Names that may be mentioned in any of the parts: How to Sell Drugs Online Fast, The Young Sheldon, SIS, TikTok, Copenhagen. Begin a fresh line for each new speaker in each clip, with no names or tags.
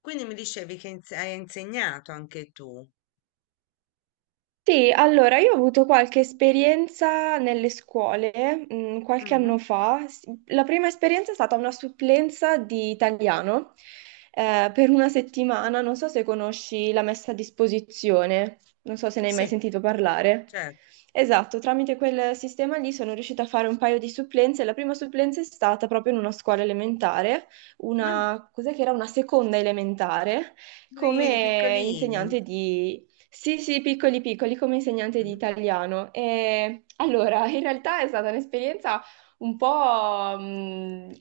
Quindi mi dicevi che hai insegnato anche tu.
Sì, allora io ho avuto qualche esperienza nelle scuole, qualche
Mhm.
anno fa. La prima esperienza è stata una supplenza di italiano, per una settimana. Non so se conosci la messa a disposizione, non so se ne hai mai
Sì,
sentito parlare.
certo.
Esatto, tramite quel sistema lì sono riuscita a fare un paio di supplenze. La prima supplenza è stata proprio in una scuola elementare,
Mm.
una, cos'è che era? Una seconda elementare
Piccolini,
come
piccolini.
insegnante di Sì, sì, piccoli piccoli come insegnante di
Mhm.
italiano. E, allora, in realtà è stata un'esperienza un po'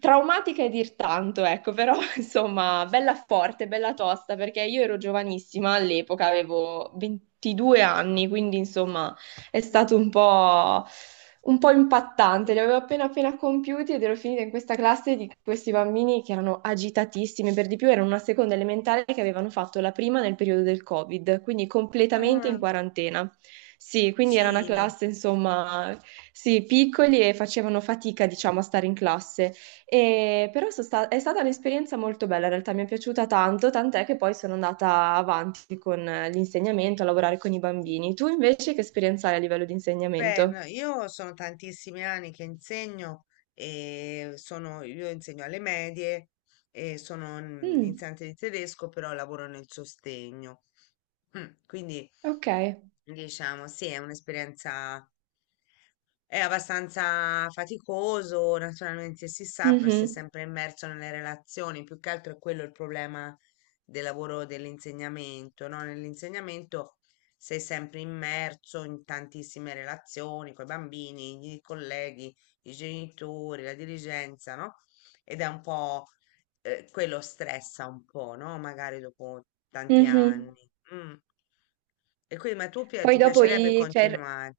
traumatica, e dir tanto, ecco, però insomma, bella forte, bella tosta, perché io ero giovanissima all'epoca, avevo 22 anni. Quindi insomma è
Mm.
stato un po' impattante, li avevo appena appena compiuti ed ero finita in questa classe di questi bambini che erano agitatissimi, per di più erano una seconda elementare che avevano fatto la prima nel periodo del Covid, quindi completamente in
Ah,
quarantena. Sì, quindi era una
piccini.
classe, insomma, sì, piccoli e facevano fatica, diciamo, a stare in classe. Però è stata un'esperienza molto bella, in realtà mi è piaciuta tanto, tant'è che poi sono andata avanti con l'insegnamento, a lavorare con i bambini. Tu invece che esperienza hai a livello di
Beh,
insegnamento?
no, io sono tantissimi anni che insegno e sono, io insegno alle medie e sono un
Mm,
insegnante di tedesco, però lavoro nel sostegno. Mm. Quindi
ok.
diciamo, sì, è un'esperienza. È abbastanza faticoso, naturalmente si sa, poi si è
Mhm,
sempre immerso nelle relazioni, più che altro è quello il problema del lavoro dell'insegnamento, no? Nell'insegnamento sei sempre immerso in tantissime relazioni con i bambini, i colleghi, i genitori, la dirigenza, no? Ed è un po' quello stressa un po', no? Magari dopo tanti
mhm.
anni. Mm. E quindi, ma tu
Poi
ti
dopo
piacerebbe
i, cioè,
continuare?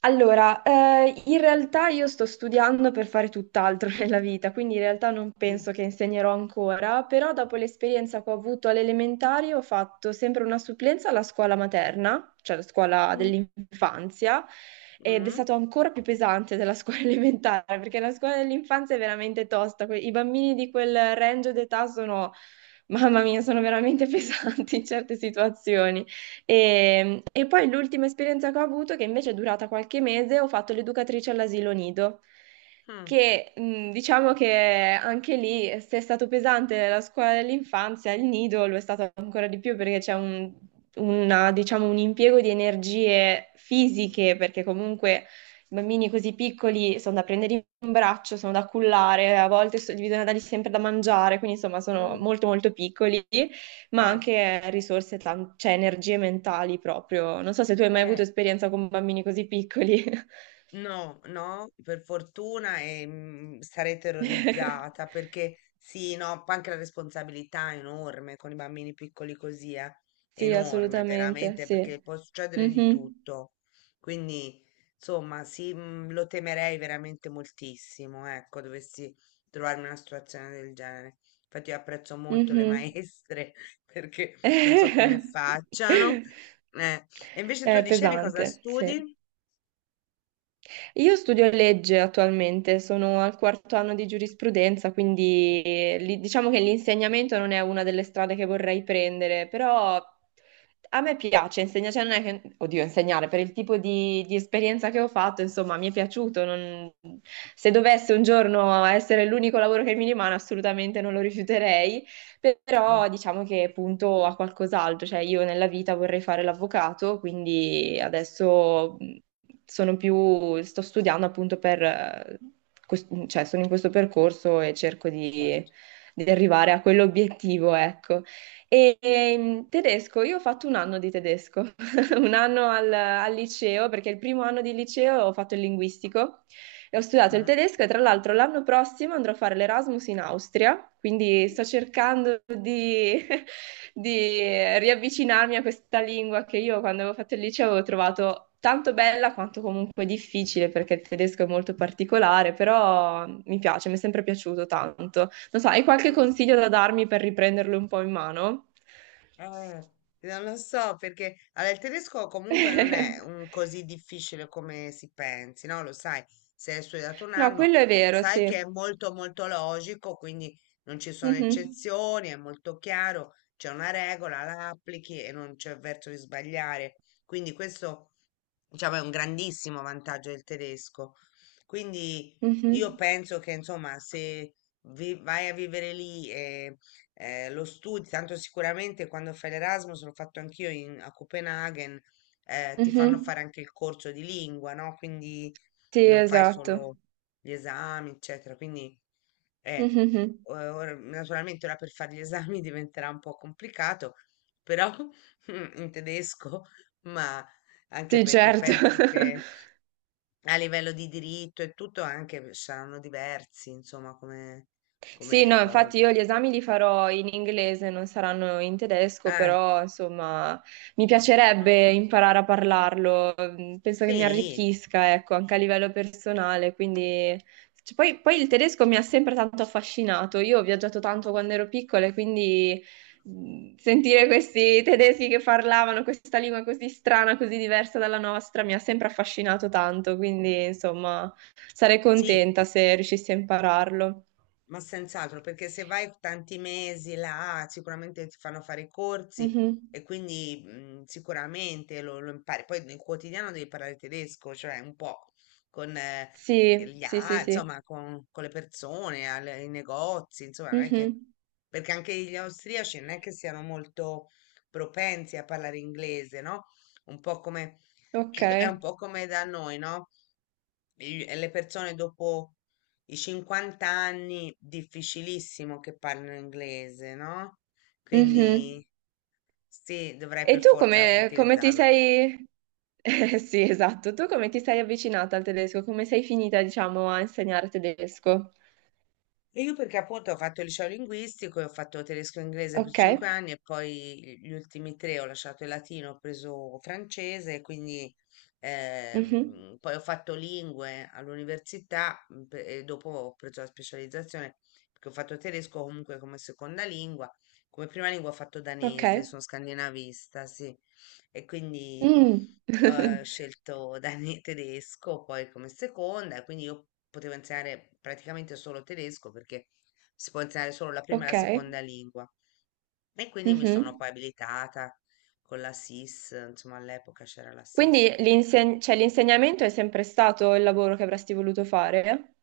Allora, in realtà io sto studiando per fare tutt'altro nella vita, quindi in realtà non
Mm.
penso che insegnerò ancora, però dopo l'esperienza che ho avuto alle elementari ho fatto sempre una supplenza alla scuola materna, cioè la scuola
Mm.
dell'infanzia, ed è
Mm?
stato ancora più pesante della scuola elementare, perché la scuola dell'infanzia è veramente tosta. I bambini di quel range d'età sono, mamma mia, sono veramente pesanti in certe situazioni. E poi l'ultima esperienza che ho avuto, che invece è durata qualche mese, ho fatto l'educatrice all'asilo nido,
Ah.
che diciamo che anche lì, se è stato pesante la scuola dell'infanzia, il nido lo è stato ancora di più perché c'è, diciamo, un impiego di energie fisiche, perché comunque... I bambini così piccoli sono da prendere in braccio, sono da cullare, a volte gli bisogna dargli sempre da mangiare, quindi insomma sono
Mh.
molto molto piccoli, ma
Eh,
anche risorse, cioè energie mentali proprio. Non so se tu hai mai avuto
eh.
esperienza con bambini così piccoli.
No, no, per fortuna e, mm, sarei terrorizzata perché sì, no, anche la responsabilità è enorme con i bambini piccoli così, è
Sì,
enorme
assolutamente,
veramente
sì.
perché può succedere di
Mhm,
tutto. Quindi, insomma, sì, mm, lo temerei veramente moltissimo, ecco, dovessi trovarmi in una situazione del genere. Infatti io apprezzo molto le
mhm.
maestre perché non so come facciano. Eh. E invece tu
È
dicevi cosa
pesante, sì.
studi?
Io studio legge attualmente, sono al quarto anno di giurisprudenza, quindi diciamo che l'insegnamento non è una delle strade che vorrei prendere, però a me piace insegnare, cioè non è che, oddio, insegnare per il tipo di esperienza che ho fatto, insomma, mi è piaciuto. Se dovesse un giorno essere l'unico lavoro che mi rimane, assolutamente non lo rifiuterei,
Mm.
però diciamo che punto a qualcos'altro, cioè io nella vita vorrei fare l'avvocato, quindi
Mh,
adesso sono
mh,
più, sto studiando appunto per, cioè sono in questo percorso e cerco di,
certo.
di arrivare a quell'obiettivo, ecco. Tedesco, io ho fatto un anno di tedesco,
Mh.
un anno al, al liceo, perché il primo anno di liceo ho fatto il linguistico. E ho studiato il
Mh-mh.
tedesco e tra l'altro l'anno prossimo andrò a fare l'Erasmus in Austria, quindi sto cercando di, di riavvicinarmi a questa lingua che io quando avevo fatto il liceo avevo trovato tanto bella quanto comunque difficile, perché il tedesco è molto particolare, però mi piace, mi è sempre piaciuto tanto. Non so, hai qualche
Mh.
consiglio da darmi per riprenderlo un po' in mano?
Eh, non lo so perché allora, il tedesco comunque non è un così difficile come si pensi, no? Lo sai, se hai studiato un
No,
anno,
quello è vero,
sai
sì.
che è molto molto logico, quindi non ci sono
Mhm,
eccezioni, è molto chiaro, c'è una regola, la applichi e non c'è verso di sbagliare. Quindi questo diciamo, è un grandissimo vantaggio il tedesco. Quindi io
mhm,
penso che, insomma, se vai a vivere lì e lo studi, tanto sicuramente quando fai l'Erasmus, l'ho fatto anch'io a Copenaghen, ti fanno
mhm.
fare anche il corso di lingua, no? Quindi
Sì,
non fai
esatto.
solo gli esami, eccetera. Quindi eh,
Mhm.
naturalmente ora per fare gli esami diventerà un po' complicato, però in tedesco, ma anche
Sì,
perché
certo.
penso che a livello di diritto e tutto anche saranno diversi, insomma, come,
Sì,
come
no,
cose.
infatti io gli esami li farò in inglese, non saranno in tedesco,
Ah,
però insomma mi
mm,
piacerebbe imparare a parlarlo, mm, penso che mi
sì,
arricchisca, ecco, anche a livello personale, quindi... cioè, poi, il tedesco mi ha sempre tanto affascinato, io ho viaggiato tanto quando ero piccola e quindi sentire questi tedeschi che parlavano questa lingua così strana, così diversa dalla nostra, mi ha sempre affascinato tanto, quindi insomma... Sarei
sì.
contenta se riuscissi a impararlo.
Ma senz'altro, perché se vai tanti mesi là, sicuramente ti fanno fare i corsi
Mhm.
e quindi mm, sicuramente lo impari. Poi nel quotidiano devi parlare tedesco, cioè un po' con
Sì, sì, sì, sì.
insomma, con le persone, ai negozi, insomma, non è che
Mhm.
perché anche gli austriaci non è che siano molto propensi a parlare inglese, no? Un po' come
Ok.
è un po' come da noi, no? Le persone dopo i 50 anni, difficilissimo che parlino inglese, no? Quindi
Mhm.
sì, dovrei
E
per
tu
forza
come ti
utilizzarlo.
sei... sì, esatto. Tu come ti sei avvicinata al tedesco? Come sei finita, diciamo, a insegnare tedesco?
E io perché appunto ho fatto il liceo linguistico e ho fatto tedesco e inglese per
Ok.
cinque anni e poi gli ultimi tre ho lasciato il latino, ho preso francese, quindi
Mhm.
poi ho fatto lingue all'università mm, e dopo ho preso la specializzazione perché ho fatto tedesco comunque come seconda lingua, come prima lingua ho fatto
Ok.
danese, sono scandinavista, sì, e quindi
Mm.
ho scelto Dani tedesco poi come seconda, quindi io potevo insegnare praticamente solo tedesco perché si può insegnare solo la prima e la
Ok.
seconda lingua. E quindi mi sono
Mhm.
poi abilitata con la SIS, insomma all'epoca c'era la SIS.
Quindi cioè, l'insegnamento è sempre stato il lavoro che avresti voluto fare?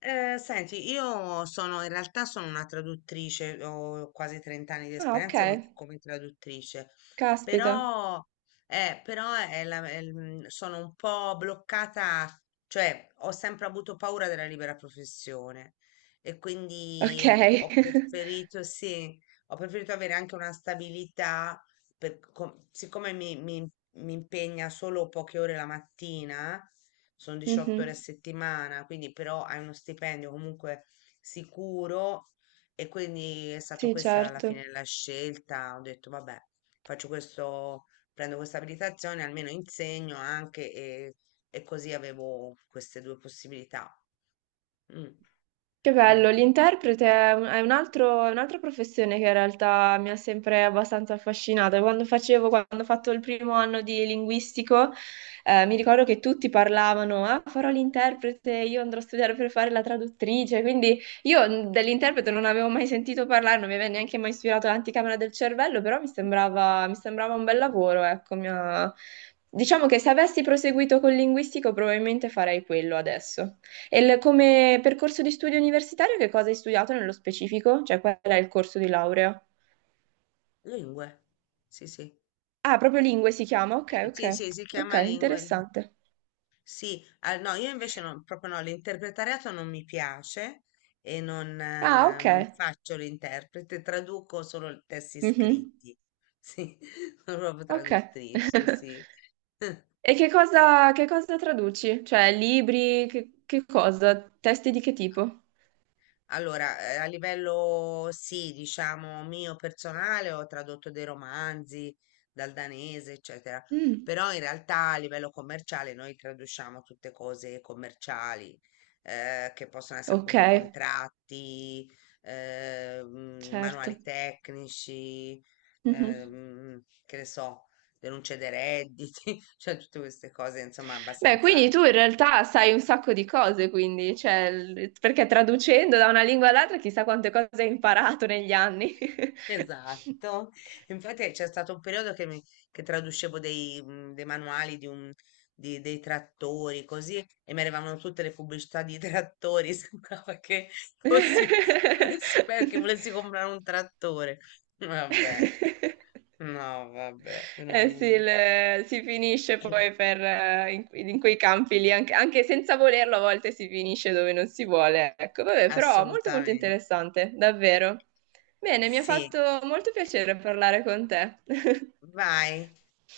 Senti, io sono in realtà sono una traduttrice, ho quasi 30 anni di
Ah, ok.
esperienza come traduttrice,
Caspita,
però, però è è mm, sono un po' bloccata, cioè ho sempre avuto paura della libera professione e quindi
ok.
mm, ho preferito, sì, ho preferito avere anche una stabilità, siccome mi mi impegna solo poche ore la mattina sono 18 ore a
Mhm.
settimana, quindi però hai uno stipendio comunque sicuro e quindi è stata
Sì,
questa alla
certo.
fine la scelta. Ho detto, vabbè, faccio questo, prendo questa abilitazione, almeno insegno anche e così avevo queste due possibilità. Mm,
Che bello,
mm.
l'interprete è un'altra professione che in realtà mi ha sempre abbastanza affascinata. Quando ho fatto il primo anno di linguistico, mi ricordo che tutti parlavano, ah, farò l'interprete, io andrò a studiare per fare la traduttrice, quindi io dell'interprete non avevo mai sentito parlare, non mi aveva neanche mai ispirato l'anticamera del cervello, però mi sembrava un bel lavoro, ecco, diciamo che se avessi proseguito con linguistico probabilmente farei quello adesso. E come percorso di studio universitario che cosa hai studiato nello specifico? Cioè qual è il corso di laurea?
Lingue, sì, sì.
Ah, proprio lingue si chiama? Ok, ok.
Sì, sì, si
Ok,
chiama lingue lì.
interessante.
Sì, ah, no, io invece no, proprio no, l'interpretariato non mi piace e non,
Ah, ok.
non faccio l'interprete, traduco solo i testi
Mhm.
scritti. Sì, sono proprio
Ok.
traduttrice, sì.
E che
Sì.
cosa, che cosa traduci? Cioè libri, che cosa? Testi di che tipo?
Allora, a livello sì, diciamo mio personale, ho tradotto dei romanzi dal danese, eccetera,
Mm,
però in realtà a livello commerciale noi traduciamo tutte cose commerciali, che possono essere
ok,
appunto contratti, mm,
certo.
manuali tecnici,
Mhm.
che ne so, denunce dei redditi, cioè tutte queste cose, insomma,
Beh, quindi
abbastanza.
tu in realtà sai un sacco di cose, quindi, cioè, perché traducendo da una lingua all'altra chissà quante cose hai imparato negli anni.
Esatto, infatti c'è stato un periodo che, che traducevo dei, mm, dei manuali di dei trattori così e mi arrivavano tutte le pubblicità di trattori, sembrava che fossi un esperto, che volessi comprare un trattore. Vabbè, no, vabbè,
Eh sì,
veramente.
si finisce poi per, in quei campi lì, anche senza volerlo, a volte si finisce dove non si vuole. Ecco, vabbè, però molto molto
Assolutamente.
interessante, davvero. Bene, mi ha
Sì,
fatto molto piacere parlare con te.
vai.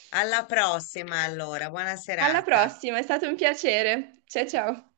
Alla prossima allora, buona
Alla
serata.
prossima, è stato un piacere. Ciao ciao.